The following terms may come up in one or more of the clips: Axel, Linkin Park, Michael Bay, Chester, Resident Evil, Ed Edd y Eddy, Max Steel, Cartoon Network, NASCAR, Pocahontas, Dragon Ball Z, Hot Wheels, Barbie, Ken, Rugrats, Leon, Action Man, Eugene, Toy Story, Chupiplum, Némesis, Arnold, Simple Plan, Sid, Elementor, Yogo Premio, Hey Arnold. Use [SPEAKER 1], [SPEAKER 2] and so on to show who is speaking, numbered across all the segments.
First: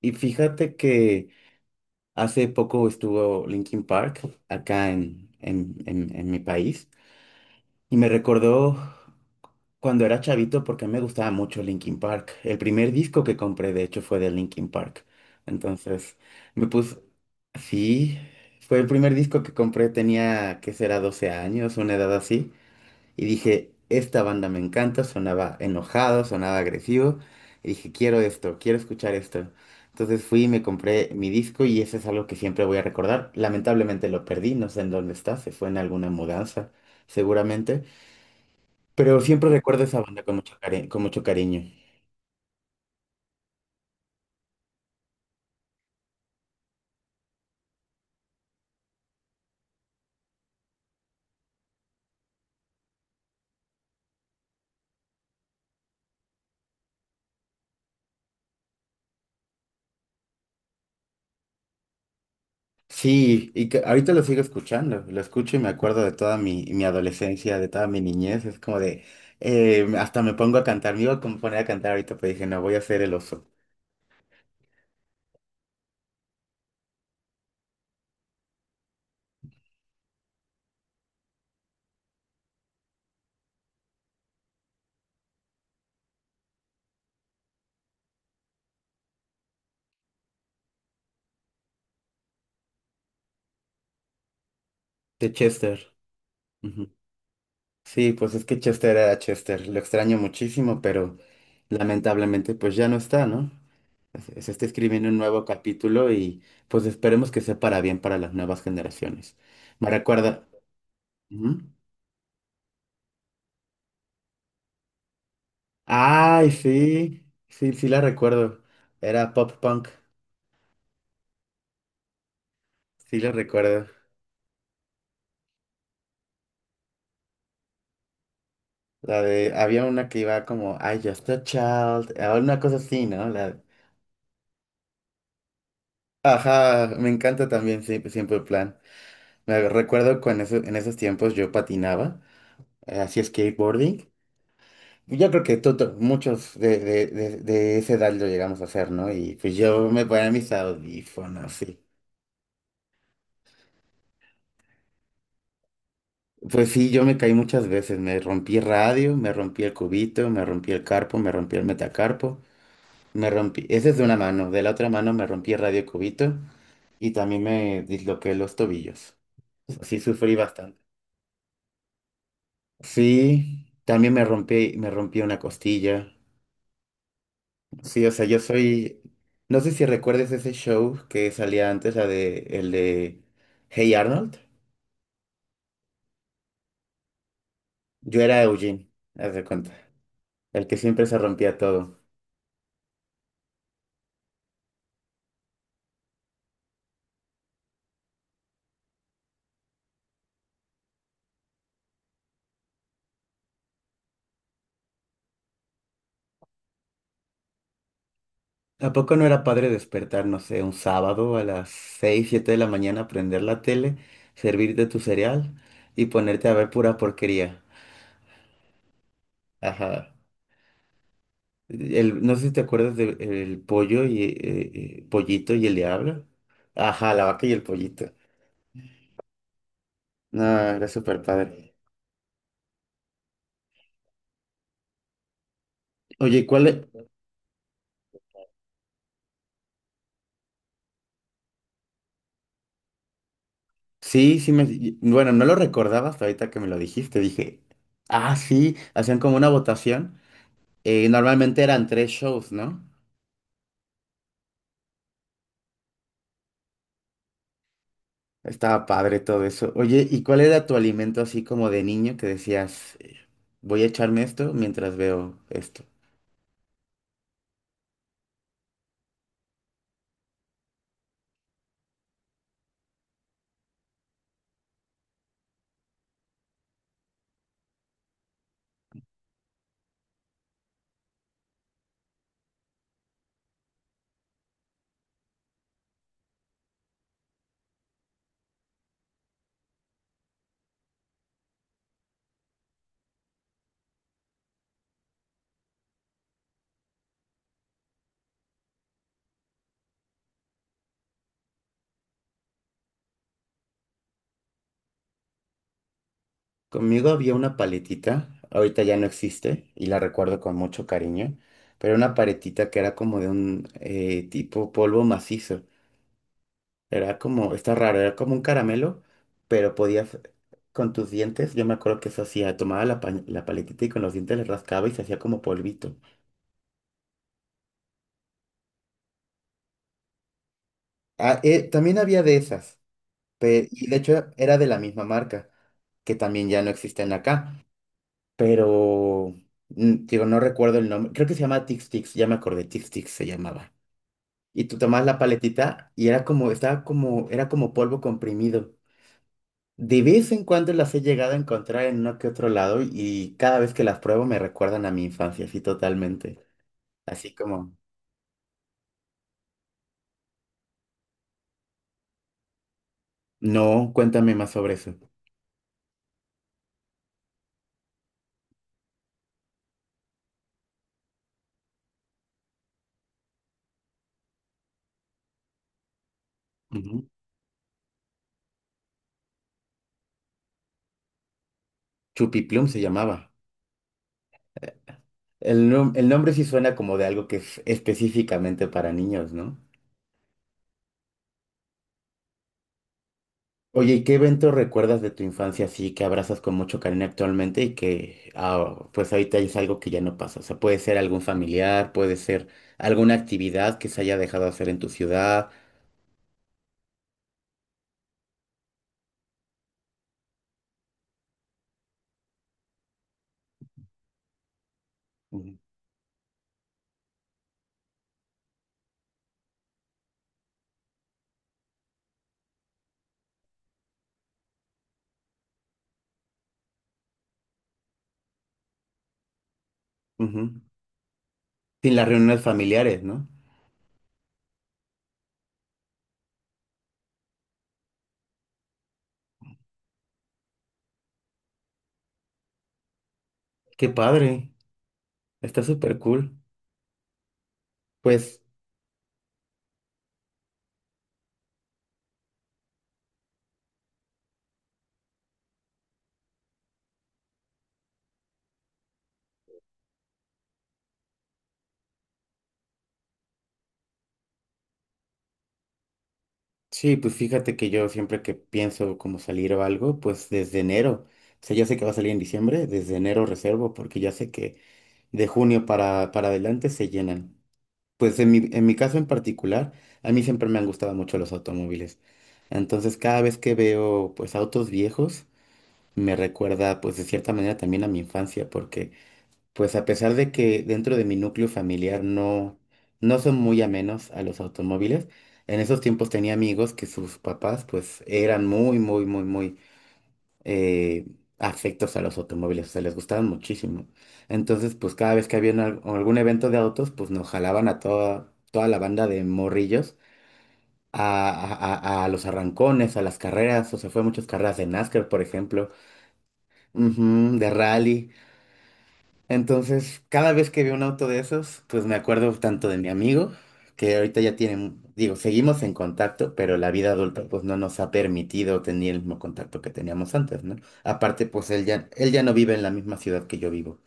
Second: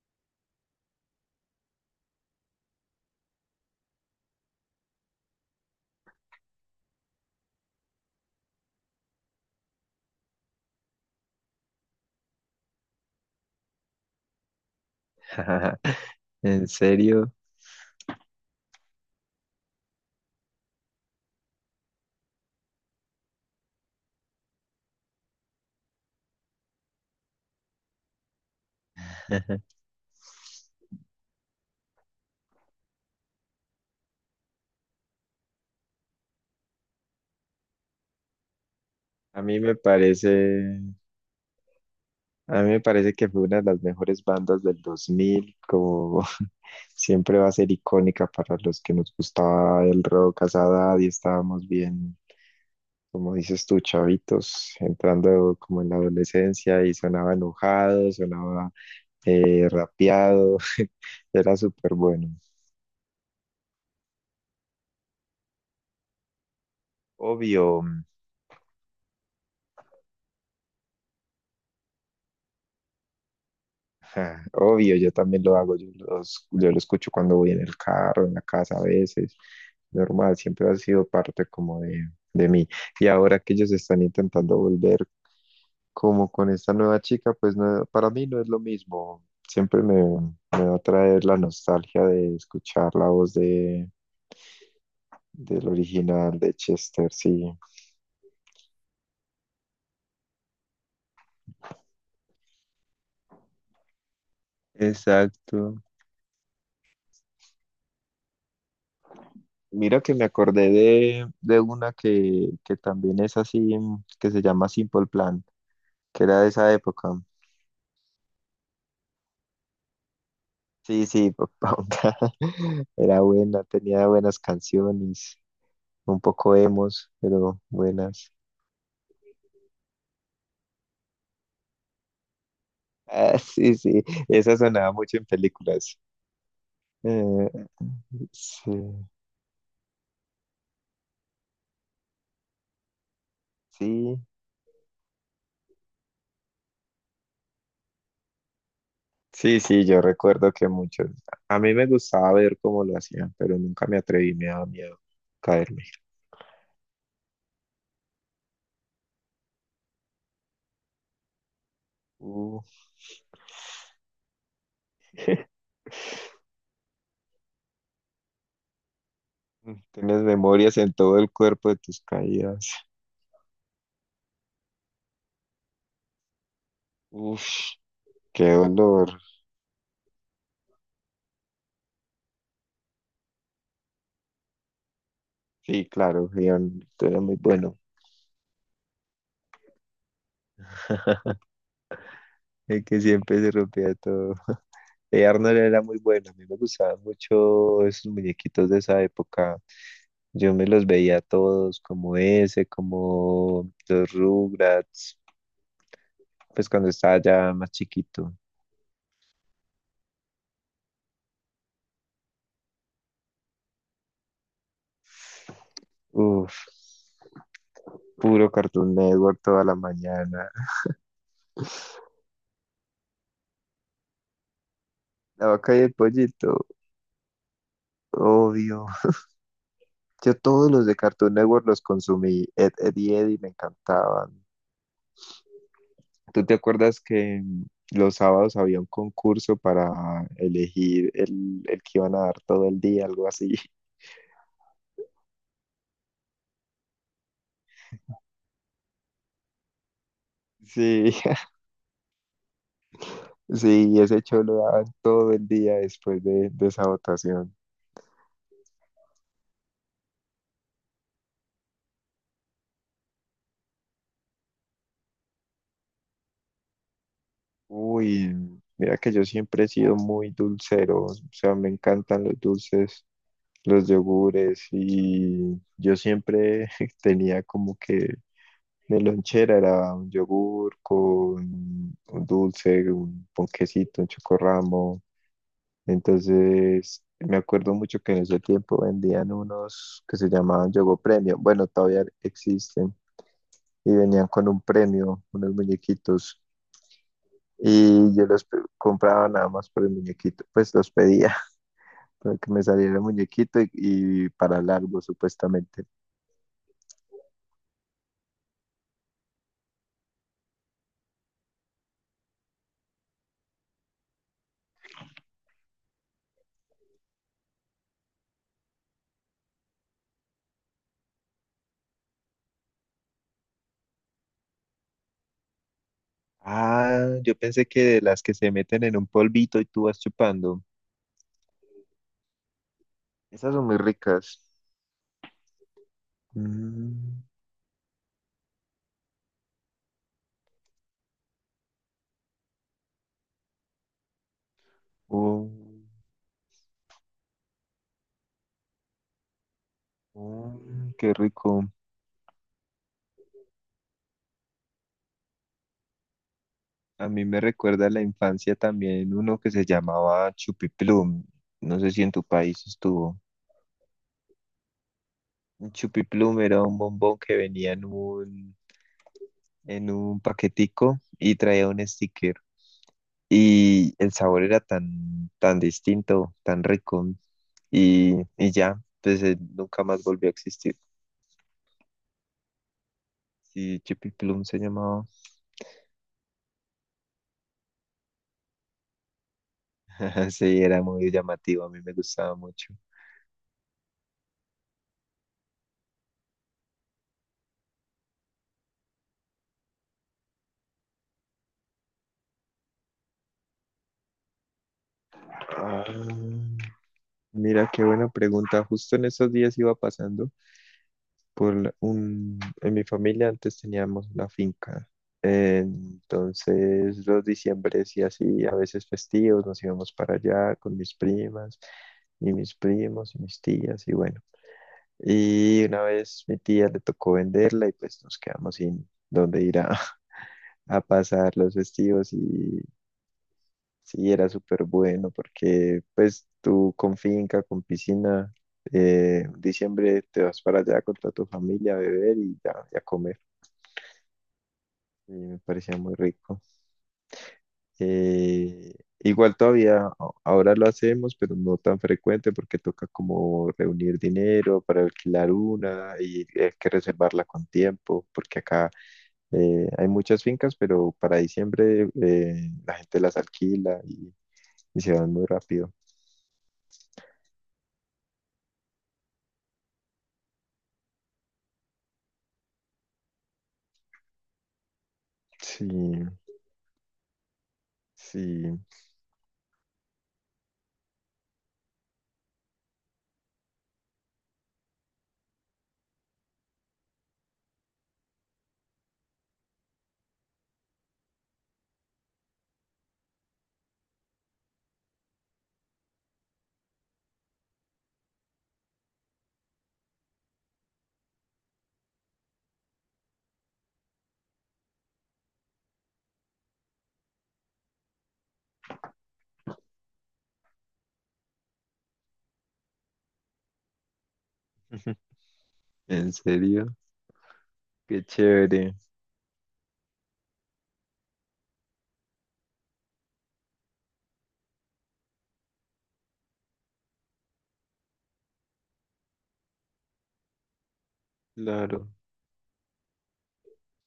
[SPEAKER 1] Y fíjate que hace poco estuvo Linkin Park acá en mi país y me recordó cuando era chavito porque a mí me gustaba mucho Linkin Park. El primer disco que compré, de hecho, fue de Linkin Park. Entonces me
[SPEAKER 2] ¿En
[SPEAKER 1] puse,
[SPEAKER 2] serio?
[SPEAKER 1] sí, fue el primer disco que compré, tenía, ¿qué será? 12 años, una edad así. Y dije, esta banda me encanta, sonaba enojado, sonaba agresivo. Y dije, quiero esto, quiero escuchar esto. Entonces fui y me compré mi disco y eso es algo que siempre voy a recordar. Lamentablemente lo perdí, no sé en dónde está, se fue en alguna mudanza, seguramente. Pero
[SPEAKER 2] A
[SPEAKER 1] siempre
[SPEAKER 2] mí me
[SPEAKER 1] recuerdo esa banda con
[SPEAKER 2] parece,
[SPEAKER 1] con mucho cariño.
[SPEAKER 2] a mí me parece que fue una de las mejores bandas del 2000, como siempre va a ser icónica para los que nos gustaba el rock a esa edad y estábamos bien, como dices tú, chavitos, entrando como en la adolescencia y sonaba enojado, sonaba rapeado, era súper bueno.
[SPEAKER 1] Sí, y que ahorita lo sigo escuchando, lo escucho y me acuerdo de toda mi adolescencia, de
[SPEAKER 2] Obvio.
[SPEAKER 1] toda mi niñez. Es como de, hasta me pongo a cantar, me iba a poner a cantar ahorita, pero dije, no, voy a ser el oso.
[SPEAKER 2] Ja, obvio, yo también lo hago, yo lo escucho cuando voy en el carro, en la casa a veces, normal, siempre ha sido parte de mí. Y ahora que ellos están intentando volver como con esta nueva chica, pues no, para mí no es lo mismo, me va a traer la nostalgia de escuchar
[SPEAKER 1] De
[SPEAKER 2] del
[SPEAKER 1] Chester.
[SPEAKER 2] original de
[SPEAKER 1] Ujú.
[SPEAKER 2] Chester, sí.
[SPEAKER 1] Sí, pues es que Chester era Chester, lo extraño muchísimo, pero lamentablemente pues ya no está, ¿no? Se está escribiendo un nuevo
[SPEAKER 2] Exacto.
[SPEAKER 1] capítulo y pues esperemos que sea para bien para las nuevas generaciones. Me
[SPEAKER 2] Mira que me
[SPEAKER 1] recuerda...
[SPEAKER 2] acordé de, de
[SPEAKER 1] Ujú.
[SPEAKER 2] una que también es así, que se llama Simple Plan, que era de
[SPEAKER 1] Ay,
[SPEAKER 2] esa época.
[SPEAKER 1] sí, sí, sí la recuerdo. Era pop punk,
[SPEAKER 2] Sí, sí, Pocahontas.
[SPEAKER 1] sí
[SPEAKER 2] Era
[SPEAKER 1] la
[SPEAKER 2] buena,
[SPEAKER 1] recuerdo.
[SPEAKER 2] tenía buenas canciones, un poco emos, pero buenas.
[SPEAKER 1] La de, había una que iba como, I just a child, o una cosa así, ¿no?
[SPEAKER 2] Ah,
[SPEAKER 1] La...
[SPEAKER 2] sí, sí, esa sonaba mucho en películas.
[SPEAKER 1] Ajá, me encanta
[SPEAKER 2] Eh,
[SPEAKER 1] también siempre, siempre el
[SPEAKER 2] sí,
[SPEAKER 1] plan. Me recuerdo cuando en esos tiempos yo patinaba. Así es skateboarding.
[SPEAKER 2] sí,
[SPEAKER 1] Yo creo que muchos de esa edad lo llegamos a hacer, ¿no? Y pues
[SPEAKER 2] sí,
[SPEAKER 1] yo
[SPEAKER 2] yo
[SPEAKER 1] me ponía mis
[SPEAKER 2] recuerdo que muchos.
[SPEAKER 1] audífonos,
[SPEAKER 2] A mí
[SPEAKER 1] sí.
[SPEAKER 2] me gustaba ver cómo lo hacían, pero nunca me atreví, me daba miedo caerme.
[SPEAKER 1] Pues sí, yo me caí muchas veces. Me rompí radio, me rompí el cubito, me rompí el carpo, me rompí el metacarpo,
[SPEAKER 2] Uh.
[SPEAKER 1] me rompí. Ese es de una mano. De la otra mano me rompí radio y cubito y también me disloqué los tobillos. Sí,
[SPEAKER 2] Tienes
[SPEAKER 1] sufrí bastante.
[SPEAKER 2] memorias en todo el cuerpo de tus caídas.
[SPEAKER 1] Sí, también me rompí una costilla.
[SPEAKER 2] Uf,
[SPEAKER 1] Sí, o sea, yo
[SPEAKER 2] qué
[SPEAKER 1] soy.
[SPEAKER 2] dolor.
[SPEAKER 1] No sé si recuerdes ese show que salía antes, la de el de Hey Arnold.
[SPEAKER 2] Sí, claro, Leon, tú eras muy bueno.
[SPEAKER 1] Yo era Eugene, haz de cuenta. El que siempre se rompía todo.
[SPEAKER 2] El que siempre se rompía todo. Arnold era muy bueno. A mí me gustaban mucho esos muñequitos de esa época. Yo me los veía todos, como ese, como los Rugrats, pues cuando estaba ya más chiquito.
[SPEAKER 1] ¿A poco no era padre despertar, no sé, un sábado a las 6 7 de la mañana, prender la tele, servirte tu cereal y ponerte a
[SPEAKER 2] Uf,
[SPEAKER 1] ver pura porquería?
[SPEAKER 2] puro Cartoon Network toda la
[SPEAKER 1] Ajá.
[SPEAKER 2] mañana.
[SPEAKER 1] El, no sé si te acuerdas del el pollo y
[SPEAKER 2] La
[SPEAKER 1] pollito y el
[SPEAKER 2] vaca y el
[SPEAKER 1] diablo.
[SPEAKER 2] pollito,
[SPEAKER 1] Ajá, la vaca y el pollito.
[SPEAKER 2] obvio. Yo
[SPEAKER 1] No,
[SPEAKER 2] todos los
[SPEAKER 1] era
[SPEAKER 2] de
[SPEAKER 1] súper
[SPEAKER 2] Cartoon Network
[SPEAKER 1] padre.
[SPEAKER 2] los consumí. Ed, Ed y Eddie me encantaban. ¿Tú
[SPEAKER 1] Oye,
[SPEAKER 2] te
[SPEAKER 1] ¿cuál,
[SPEAKER 2] acuerdas que los sábados había un concurso para elegir el que iban a dar todo el día, algo así?
[SPEAKER 1] sí, sí me... Bueno, no lo recordaba hasta ahorita que me lo dijiste. Dije, ah, sí, hacían como una votación.
[SPEAKER 2] Sí,
[SPEAKER 1] Normalmente eran 3 shows, ¿no?
[SPEAKER 2] sí, ese show lo daban todo el día después de esa votación.
[SPEAKER 1] Estaba padre todo eso. Oye, ¿y cuál era tu alimento así como de niño que decías, voy a echarme esto mientras veo esto?
[SPEAKER 2] Uy, mira que yo siempre he sido muy dulcero, o sea, me encantan los dulces, los yogures y yo siempre tenía como que de lonchera era un yogur con un dulce, un ponquecito, un chocorramo. Entonces, me acuerdo mucho que en ese tiempo vendían unos que se llamaban Yogo Premio. Bueno, todavía existen. Y venían con un premio, unos muñequitos. Y compraba nada más por el muñequito. Pues los pedía para que me saliera el muñequito y para largo, supuestamente.
[SPEAKER 1] Conmigo había una paletita, ahorita ya no existe y la recuerdo con mucho cariño, pero era una paletita que era como de un tipo polvo macizo. Era como, está raro, era como un caramelo, pero podías, con tus dientes, yo me acuerdo que eso hacía, tomaba la, la paletita y con los dientes le rascaba y se hacía como polvito.
[SPEAKER 2] Ah, yo pensé que de las que se meten en un polvito y tú vas chupando.
[SPEAKER 1] Ah, también había de esas,
[SPEAKER 2] Esas son muy
[SPEAKER 1] y de hecho
[SPEAKER 2] ricas.
[SPEAKER 1] era de la misma marca, que también ya no existen
[SPEAKER 2] Mm,
[SPEAKER 1] acá, pero, digo, no recuerdo el nombre, creo que se llama Tix Tix, ya me acordé, Tix Tix se llamaba. Y tú tomabas la
[SPEAKER 2] Oh,
[SPEAKER 1] paletita y era como, estaba como, era como polvo comprimido. De vez en
[SPEAKER 2] oh,
[SPEAKER 1] cuando las he
[SPEAKER 2] qué
[SPEAKER 1] llegado a
[SPEAKER 2] rico.
[SPEAKER 1] encontrar en uno que otro lado y cada vez que las pruebo me recuerdan a mi infancia, así totalmente.
[SPEAKER 2] A mí
[SPEAKER 1] Así
[SPEAKER 2] me
[SPEAKER 1] como,
[SPEAKER 2] recuerda a la infancia también uno que se llamaba Chupiplum. No sé si en tu país estuvo.
[SPEAKER 1] no, cuéntame más sobre eso.
[SPEAKER 2] Un Chupiplum era un bombón que venía en un paquetico y traía un sticker. Y el sabor era tan distinto, tan rico.
[SPEAKER 1] Ujú.
[SPEAKER 2] Y ya, pues nunca más volvió a existir.
[SPEAKER 1] Chupiplum se llamaba.
[SPEAKER 2] Sí, Chupiplum se llamaba.
[SPEAKER 1] El, el nombre sí suena como de algo que es específicamente para niños, ¿no?
[SPEAKER 2] Sí, era muy llamativo, a mí me gustaba mucho.
[SPEAKER 1] Oye, ¿y qué evento recuerdas de tu infancia así que abrazas con mucho cariño actualmente y que ah, pues ahorita es algo que ya no pasa? O sea, puede ser algún familiar, puede ser alguna actividad que se haya dejado hacer en tu ciudad.
[SPEAKER 2] Ah, mira, qué buena pregunta. Justo en estos días iba pasando En mi familia antes teníamos una finca.
[SPEAKER 1] Ujú.
[SPEAKER 2] Entonces los diciembres y así, a veces festivos, nos íbamos para allá con mis primas y mis primos y mis tías y bueno. Y una vez mi tía le tocó venderla y pues nos quedamos sin dónde ir a,
[SPEAKER 1] Ujú.
[SPEAKER 2] a pasar los
[SPEAKER 1] Sin las
[SPEAKER 2] festivos
[SPEAKER 1] reuniones
[SPEAKER 2] y
[SPEAKER 1] familiares, ¿no?
[SPEAKER 2] sí, era súper bueno porque pues tú con finca, con piscina, en diciembre te vas para allá con toda tu familia a beber y a comer.
[SPEAKER 1] Qué padre,
[SPEAKER 2] Y me
[SPEAKER 1] está
[SPEAKER 2] parecía muy
[SPEAKER 1] súper cool.
[SPEAKER 2] rico.
[SPEAKER 1] Pues
[SPEAKER 2] Eh, igual todavía a- ahora lo hacemos, pero no tan frecuente porque toca como reunir dinero para alquilar una y hay que reservarla con tiempo porque acá hay muchas fincas, pero para diciembre la gente las alquila y se van muy rápido.
[SPEAKER 1] sí, pues fíjate que yo siempre que pienso como salir o algo, pues desde enero, o sea, ya sé que va a salir en diciembre, desde enero reservo, porque ya sé que de junio
[SPEAKER 2] Sí,
[SPEAKER 1] para adelante se llenan. Pues
[SPEAKER 2] sí.
[SPEAKER 1] en mi caso en particular, a mí siempre me han gustado mucho los automóviles. Entonces cada vez que veo pues autos viejos, me recuerda pues de cierta manera también a mi infancia, porque... Pues a pesar de que dentro de mi núcleo familiar no, no son muy amenos a los automóviles, en esos tiempos tenía amigos que sus papás pues eran muy, muy, muy, muy eh, afectos a los automóviles, o sea, les gustaban muchísimo. Entonces pues cada vez que había algún evento de autos pues nos jalaban a toda, toda la banda de morrillos a, a los arrancones, a las carreras, o sea, fue a muchas carreras de NASCAR, por ejemplo,
[SPEAKER 2] ¿En serio,
[SPEAKER 1] ujú, de rally.
[SPEAKER 2] qué chévere?
[SPEAKER 1] Entonces, cada vez que veo un auto de esos, pues me acuerdo tanto de mi amigo, que ahorita ya tiene, digo, seguimos en contacto, pero la vida adulta pues no nos ha permitido tener el mismo contacto que teníamos antes, ¿no? Aparte, pues
[SPEAKER 2] Claro.
[SPEAKER 1] él ya no vive en la misma ciudad que yo vivo.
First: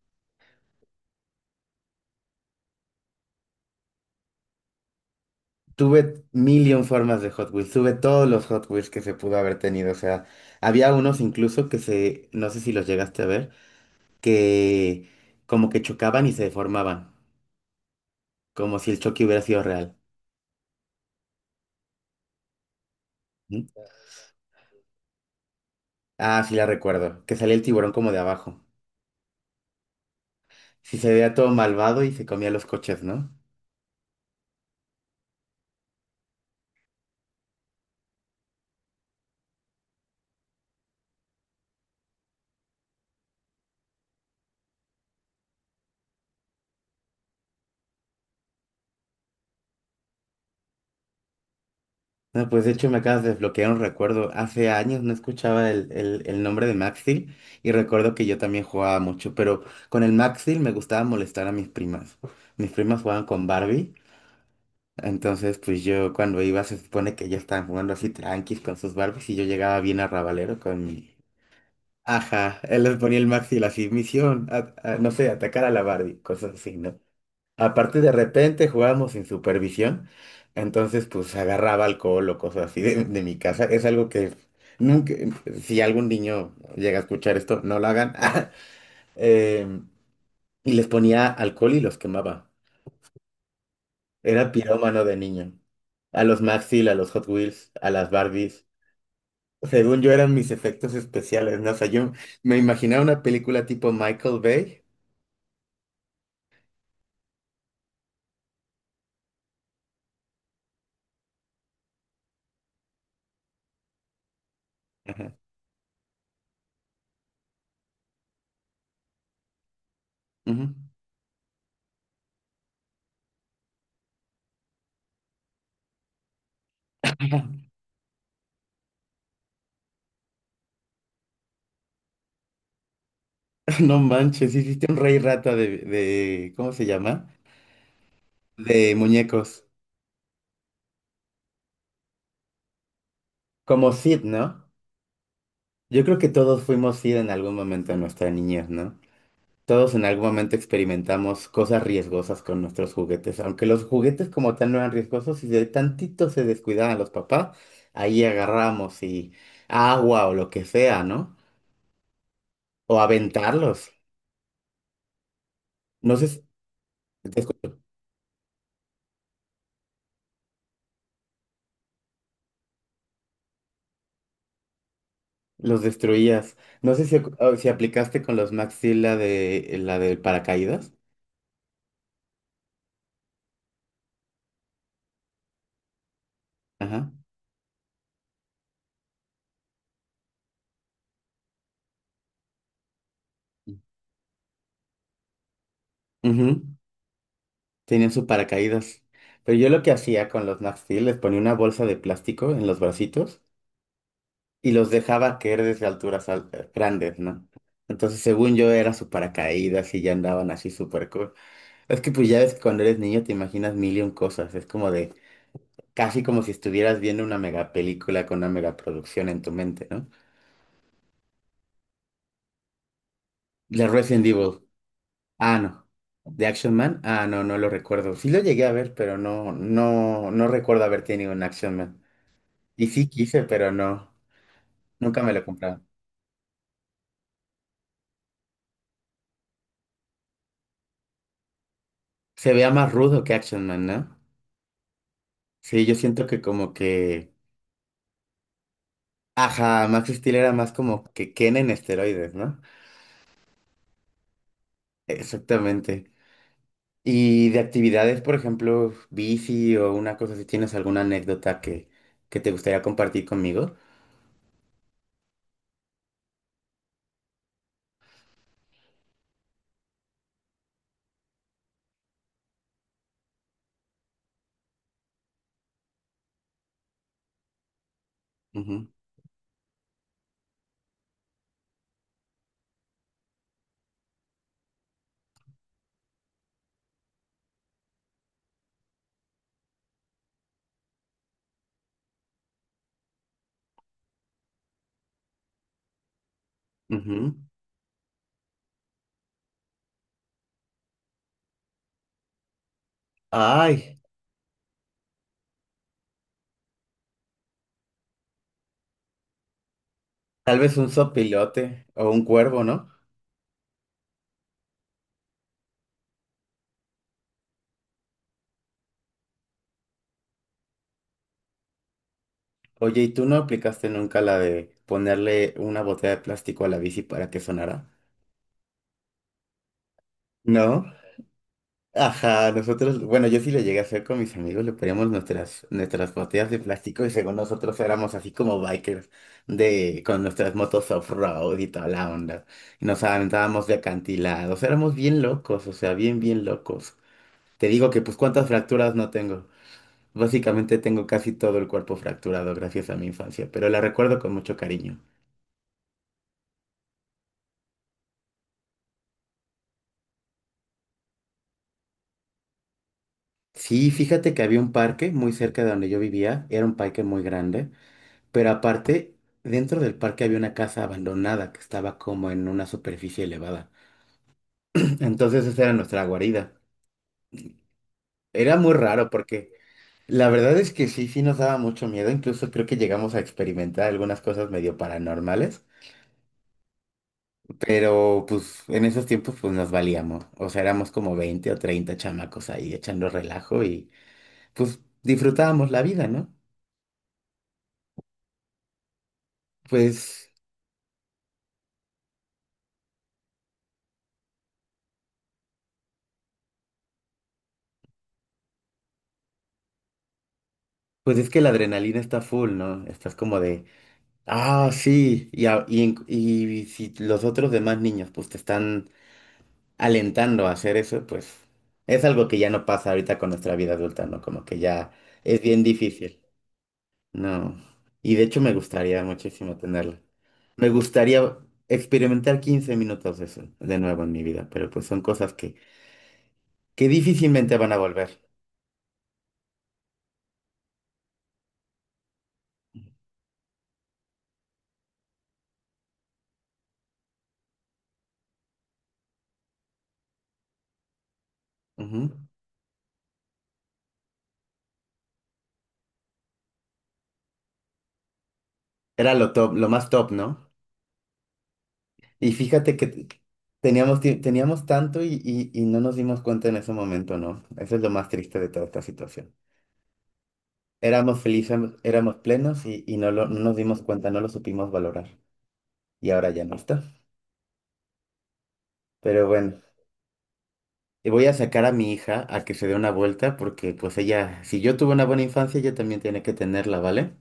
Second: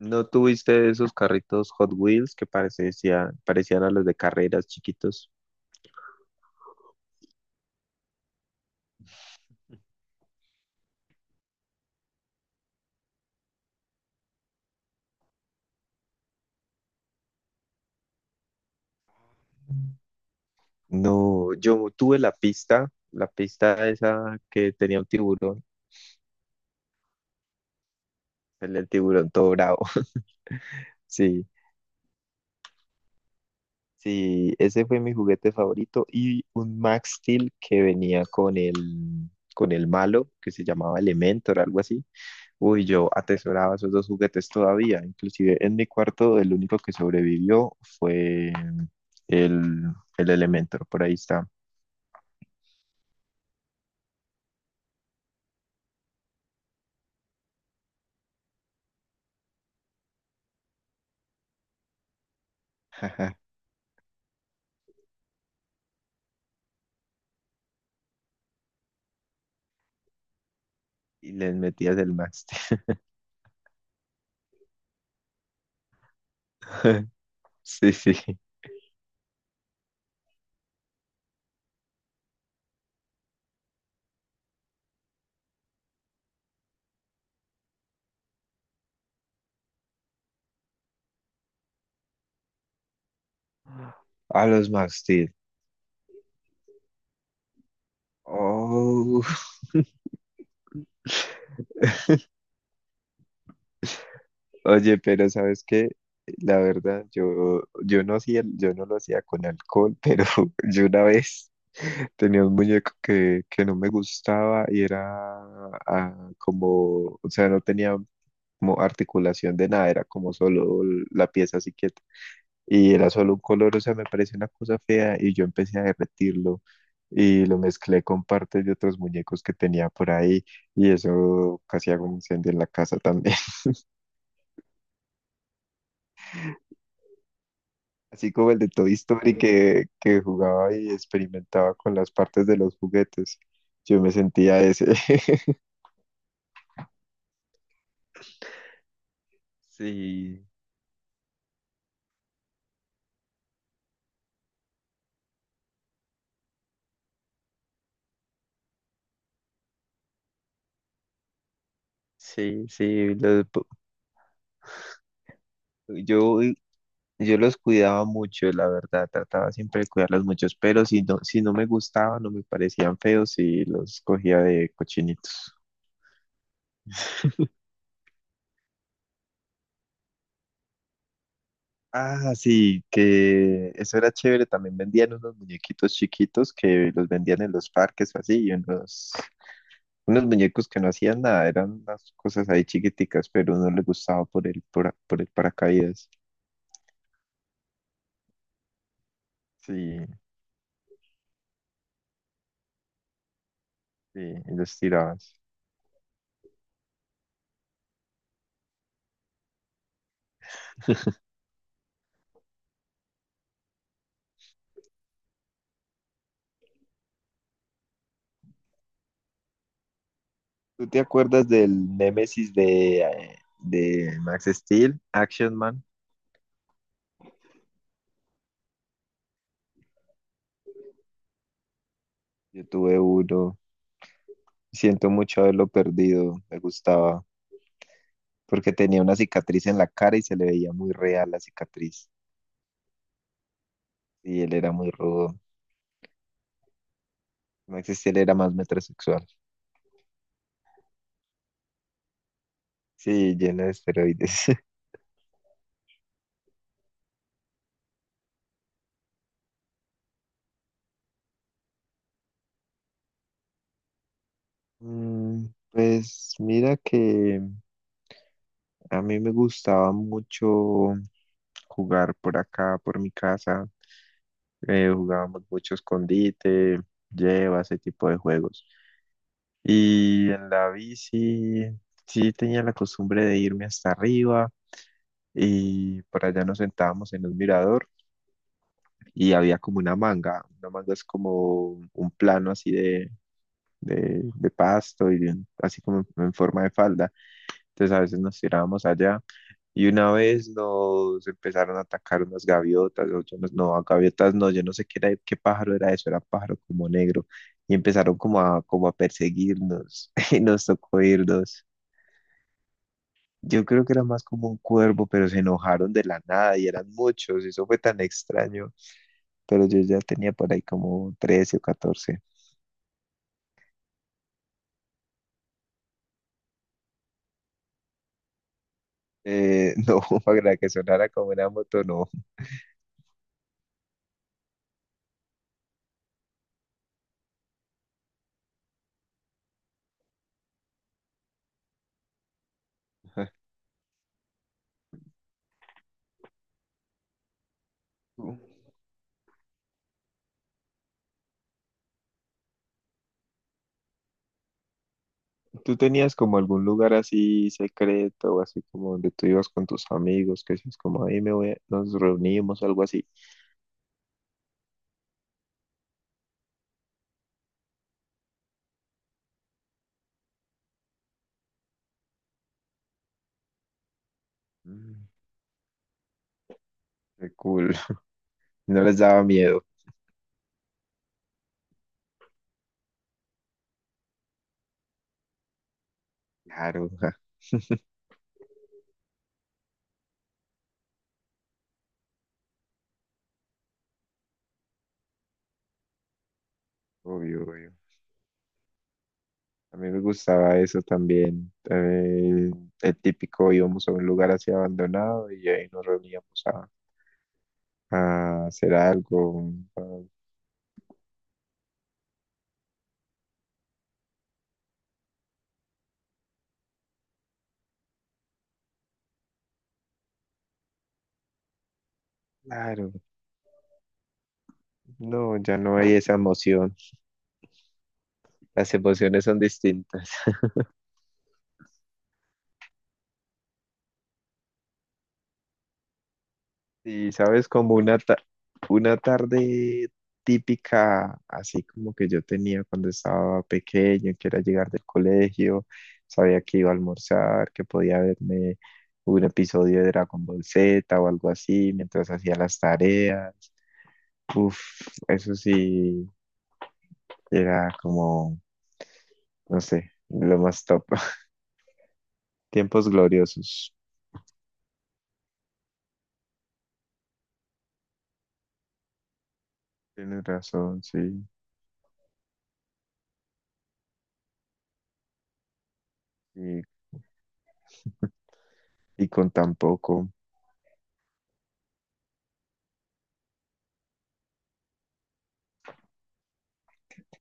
[SPEAKER 2] ¿No tuviste esos carritos Hot Wheels que parecían a los de carreras chiquitos?
[SPEAKER 1] Tuve mil y un formas de Hot Wheels, tuve todos los Hot Wheels que se pudo haber tenido, o sea, había unos incluso que se, no sé si los llegaste a ver, que como que chocaban y se deformaban, como si el choque hubiera sido real.
[SPEAKER 2] No, yo tuve la
[SPEAKER 1] ¿No?
[SPEAKER 2] pista esa que tenía un tiburón,
[SPEAKER 1] Ah, sí la recuerdo, que salía el tiburón como de abajo.
[SPEAKER 2] el tiburón todo bravo.
[SPEAKER 1] Sí se veía
[SPEAKER 2] Sí,
[SPEAKER 1] todo malvado y se comía los coches, ¿no?
[SPEAKER 2] sí, ese fue mi juguete favorito y un Max Steel que venía con el malo que se llamaba Elementor, algo así. Uy, yo atesoraba esos dos juguetes todavía. Inclusive en mi cuarto el único que sobrevivió fue el, el Elementor, por ahí está.
[SPEAKER 1] No, pues de hecho me acabas de desbloquear un recuerdo. Hace años no escuchaba el nombre de Max Steel y recuerdo que yo también jugaba mucho, pero con el Max Steel me gustaba molestar a mis primas. Mis primas jugaban con Barbie, entonces pues yo cuando iba se supone que ellas estaban jugando así tranquis con sus Barbies y yo llegaba bien arrabalero con mi...
[SPEAKER 2] Y les metías el Max
[SPEAKER 1] Ajá, él les
[SPEAKER 2] Steel.
[SPEAKER 1] ponía el Max Steel así, misión, no sé, atacar a la Barbie, cosas así, ¿no?
[SPEAKER 2] Sí,
[SPEAKER 1] Aparte, de
[SPEAKER 2] sí.
[SPEAKER 1] repente jugábamos sin supervisión, entonces pues agarraba alcohol o cosas así de mi casa. Es algo que nunca, si algún niño llega a escuchar esto, no lo hagan. Eh, y les ponía alcohol y los quemaba.
[SPEAKER 2] A
[SPEAKER 1] Era
[SPEAKER 2] los Max
[SPEAKER 1] pirómano de
[SPEAKER 2] Steel.
[SPEAKER 1] niño. A los Maxil, a los Hot Wheels, a las Barbies.
[SPEAKER 2] Oh.
[SPEAKER 1] Según yo eran mis efectos especiales, ¿no? O sea, yo me imaginaba una película tipo Michael Bay.
[SPEAKER 2] Oye, pero ¿sabes qué? La verdad, yo no lo hacía con alcohol, pero yo una vez tenía un muñeco que no me gustaba y era como, o sea, no tenía como articulación de nada, era como
[SPEAKER 1] Ujú.
[SPEAKER 2] solo la pieza así quieta. Y era solo un color, o sea, me parecía una cosa fea y yo empecé a derretirlo y lo mezclé con partes de otros muñecos que tenía por ahí y eso casi hago un incendio en la casa también.
[SPEAKER 1] No manches, hiciste un rey rata ¿cómo se llama?
[SPEAKER 2] Así como el de Toy
[SPEAKER 1] De
[SPEAKER 2] Story
[SPEAKER 1] muñecos.
[SPEAKER 2] que jugaba y experimentaba con las partes de los juguetes.
[SPEAKER 1] Como
[SPEAKER 2] Yo me
[SPEAKER 1] Sid,
[SPEAKER 2] sentía
[SPEAKER 1] ¿no?
[SPEAKER 2] ese.
[SPEAKER 1] Yo creo que todos fuimos Sid en algún momento de nuestra niñez, ¿no? Todos en algún
[SPEAKER 2] Sí,
[SPEAKER 1] momento experimentamos cosas riesgosas con nuestros juguetes, aunque los juguetes como tal no eran riesgosos, si de tantito se descuidaban los papás, ahí agarramos y agua o lo que sea, ¿no?
[SPEAKER 2] sí,
[SPEAKER 1] O
[SPEAKER 2] sí.
[SPEAKER 1] aventarlos. No sé si
[SPEAKER 2] Yo, yo los
[SPEAKER 1] descu-
[SPEAKER 2] cuidaba mucho, la verdad. Trataba siempre de cuidarlos muchos, pero si no, si no me gustaban o me parecían feos, sí los cogía de cochinitos.
[SPEAKER 1] los destruías. No sé si, si aplicaste con los Max Steel la de la del paracaídas.
[SPEAKER 2] Ah, sí, que eso era chévere. También vendían unos muñequitos chiquitos que los
[SPEAKER 1] Ajá.
[SPEAKER 2] vendían en los parques o así, y unos unos muñecos que no hacían nada, eran unas cosas ahí chiquiticas, pero uno le gustaba por el paracaídas.
[SPEAKER 1] Ujú. Tenían su paracaídas. Pero yo lo que
[SPEAKER 2] Sí,
[SPEAKER 1] hacía con los Nat Steel, les ponía una bolsa de plástico en los bracitos
[SPEAKER 2] sí, y
[SPEAKER 1] y
[SPEAKER 2] los
[SPEAKER 1] los dejaba
[SPEAKER 2] tirabas.
[SPEAKER 1] caer desde alturas grandes, ¿no? Entonces, según yo, era su paracaídas y ya andaban así súper cool. Es que pues ya ves que cuando eres niño te imaginas mil y un cosas. Es como de, casi como si estuvieras viendo una mega película con una mega producción en tu mente, ¿no?
[SPEAKER 2] ¿Tú te acuerdas del Némesis
[SPEAKER 1] The
[SPEAKER 2] de
[SPEAKER 1] Resident
[SPEAKER 2] Max
[SPEAKER 1] Evil.
[SPEAKER 2] Steel, Action
[SPEAKER 1] Ah,
[SPEAKER 2] Man?
[SPEAKER 1] no. The Action Man. Ah, no, no lo recuerdo. Sí lo llegué a ver, pero no, no recuerdo haber tenido un Action Man.
[SPEAKER 2] Yo
[SPEAKER 1] Y
[SPEAKER 2] tuve
[SPEAKER 1] sí quise,
[SPEAKER 2] uno.
[SPEAKER 1] pero no,
[SPEAKER 2] Siento
[SPEAKER 1] nunca me
[SPEAKER 2] mucho
[SPEAKER 1] lo
[SPEAKER 2] haberlo
[SPEAKER 1] compraron.
[SPEAKER 2] perdido. Me gustaba. Porque tenía una cicatriz en la cara y se le veía muy real la cicatriz.
[SPEAKER 1] Se veía más rudo que Action Man, ¿no?
[SPEAKER 2] Y él era muy rudo.
[SPEAKER 1] Sí, yo siento que como que...
[SPEAKER 2] Max Steel era más metrosexual.
[SPEAKER 1] Ajá, Max Steel era más como que Ken en esteroides, ¿no?
[SPEAKER 2] Sí, lleno de esteroides.
[SPEAKER 1] Exactamente. Y de actividades, por ejemplo, bici o una cosa, si tienes alguna anécdota que te gustaría compartir conmigo.
[SPEAKER 2] Pues mira que a mí me gustaba mucho jugar por acá, por mi casa. Jugábamos mucho escondite, lleva, ese tipo de juegos.
[SPEAKER 1] Ujú,
[SPEAKER 2] Y en la bici sí tenía la costumbre de irme hasta arriba y por allá nos sentábamos en un mirador y había como una manga. Una manga es como un plano así de pasto y de así como en forma de falda.
[SPEAKER 1] ujú.
[SPEAKER 2] Entonces a veces nos tirábamos allá. Y una vez nos empezaron a atacar unas gaviotas, o yo no, no,
[SPEAKER 1] Ay,
[SPEAKER 2] gaviotas no, yo no sé qué era, qué pájaro era eso, era pájaro como negro, y empezaron como a perseguirnos, y
[SPEAKER 1] tal
[SPEAKER 2] nos
[SPEAKER 1] vez un
[SPEAKER 2] tocó irnos.
[SPEAKER 1] sopilote o un cuervo, ¿no?
[SPEAKER 2] Yo creo que era más como un cuervo, pero se enojaron de la nada y eran muchos, y eso fue tan extraño, pero yo ya tenía por ahí como 13 o 14.
[SPEAKER 1] Oye, ¿y tú no aplicaste nunca la de ponerle una botella de plástico a la bici para que sonara?
[SPEAKER 2] No, para que
[SPEAKER 1] ¿No?
[SPEAKER 2] sonara como una moto, no.
[SPEAKER 1] Ajá, nosotros, bueno, yo sí lo llegué a hacer con mis amigos, le poníamos nuestras botellas de plástico y según nosotros éramos así como bikers de, con nuestras motos off-road y toda la onda. Y nos aventábamos de acantilados, éramos bien locos, o sea, bien, bien locos. Te digo que pues cuántas fracturas no tengo. Básicamente tengo casi todo el cuerpo fracturado gracias a mi infancia, pero la recuerdo con mucho cariño.
[SPEAKER 2] ¿Tú tenías como algún lugar así secreto o así como donde tú ibas con tus amigos, que decías como ahí me voy, nos reunimos, algo así?
[SPEAKER 1] Sí, fíjate que había un parque muy cerca de donde yo vivía, era un parque muy grande. Pero aparte, dentro del parque había una casa abandonada que estaba como en una superficie elevada.
[SPEAKER 2] Mm,
[SPEAKER 1] Entonces esa era nuestra guarida.
[SPEAKER 2] qué cool.
[SPEAKER 1] Era muy
[SPEAKER 2] No les
[SPEAKER 1] raro
[SPEAKER 2] daba
[SPEAKER 1] porque
[SPEAKER 2] miedo.
[SPEAKER 1] la verdad es que sí, sí nos daba mucho miedo. Incluso creo que llegamos a experimentar algunas cosas medio paranormales.
[SPEAKER 2] Claro, ja,
[SPEAKER 1] Pero pues en esos tiempos pues nos valíamos. O sea, éramos como 20 o 30 chamacos ahí echando relajo y pues disfrutábamos la vida, ¿no?
[SPEAKER 2] obvio, obvio. A mí me
[SPEAKER 1] Pues,
[SPEAKER 2] gustaba eso también. El típico íbamos a un lugar así abandonado y ahí nos reuníamos a hacer algo.
[SPEAKER 1] pues es que la adrenalina está full, ¿no? Estás como de... Ah, sí, y si los otros demás niños pues te están alentando a hacer eso, pues es algo que ya no pasa
[SPEAKER 2] Claro,
[SPEAKER 1] ahorita con nuestra vida adulta, ¿no? Como que ya
[SPEAKER 2] no,
[SPEAKER 1] es
[SPEAKER 2] ya
[SPEAKER 1] bien
[SPEAKER 2] no hay esa
[SPEAKER 1] difícil,
[SPEAKER 2] emoción.
[SPEAKER 1] ¿no? Y de hecho me
[SPEAKER 2] Las
[SPEAKER 1] gustaría
[SPEAKER 2] emociones son
[SPEAKER 1] muchísimo tenerlo.
[SPEAKER 2] distintas.
[SPEAKER 1] Me gustaría experimentar 15 minutos de eso de nuevo en mi vida, pero pues son cosas que
[SPEAKER 2] Sí, sabes,
[SPEAKER 1] difícilmente van
[SPEAKER 2] como
[SPEAKER 1] a volver.
[SPEAKER 2] una tarde típica, así como que yo tenía cuando estaba pequeño, que era llegar del colegio, sabía que iba a almorzar, que podía verme un episodio de Dragon Ball Z o algo así,
[SPEAKER 1] Ujú.
[SPEAKER 2] mientras hacía las tareas. Uf, eso sí, era como,
[SPEAKER 1] Era lo top,
[SPEAKER 2] no
[SPEAKER 1] lo más
[SPEAKER 2] sé,
[SPEAKER 1] top,
[SPEAKER 2] lo
[SPEAKER 1] ¿no?
[SPEAKER 2] más top.
[SPEAKER 1] Y fíjate
[SPEAKER 2] Tiempos
[SPEAKER 1] que
[SPEAKER 2] gloriosos.
[SPEAKER 1] teníamos, teníamos tanto y no nos dimos cuenta en ese momento, ¿no? Eso es lo más triste de toda esta situación.
[SPEAKER 2] Tienes razón,
[SPEAKER 1] Éramos
[SPEAKER 2] sí.
[SPEAKER 1] felices, éramos plenos no nos dimos cuenta, no lo supimos valorar. Y ahora ya no
[SPEAKER 2] Y,
[SPEAKER 1] está.
[SPEAKER 2] y
[SPEAKER 1] Pero
[SPEAKER 2] con tan
[SPEAKER 1] bueno,
[SPEAKER 2] poco.
[SPEAKER 1] y voy a sacar a mi hija a que se dé una vuelta porque pues ella, si yo tuve una buena infancia, ella también tiene que tenerla, ¿vale?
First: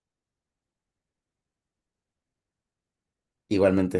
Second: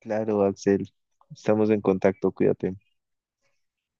[SPEAKER 2] Claro, Axel, estamos en contacto, cuídate.
[SPEAKER 1] Igualmente.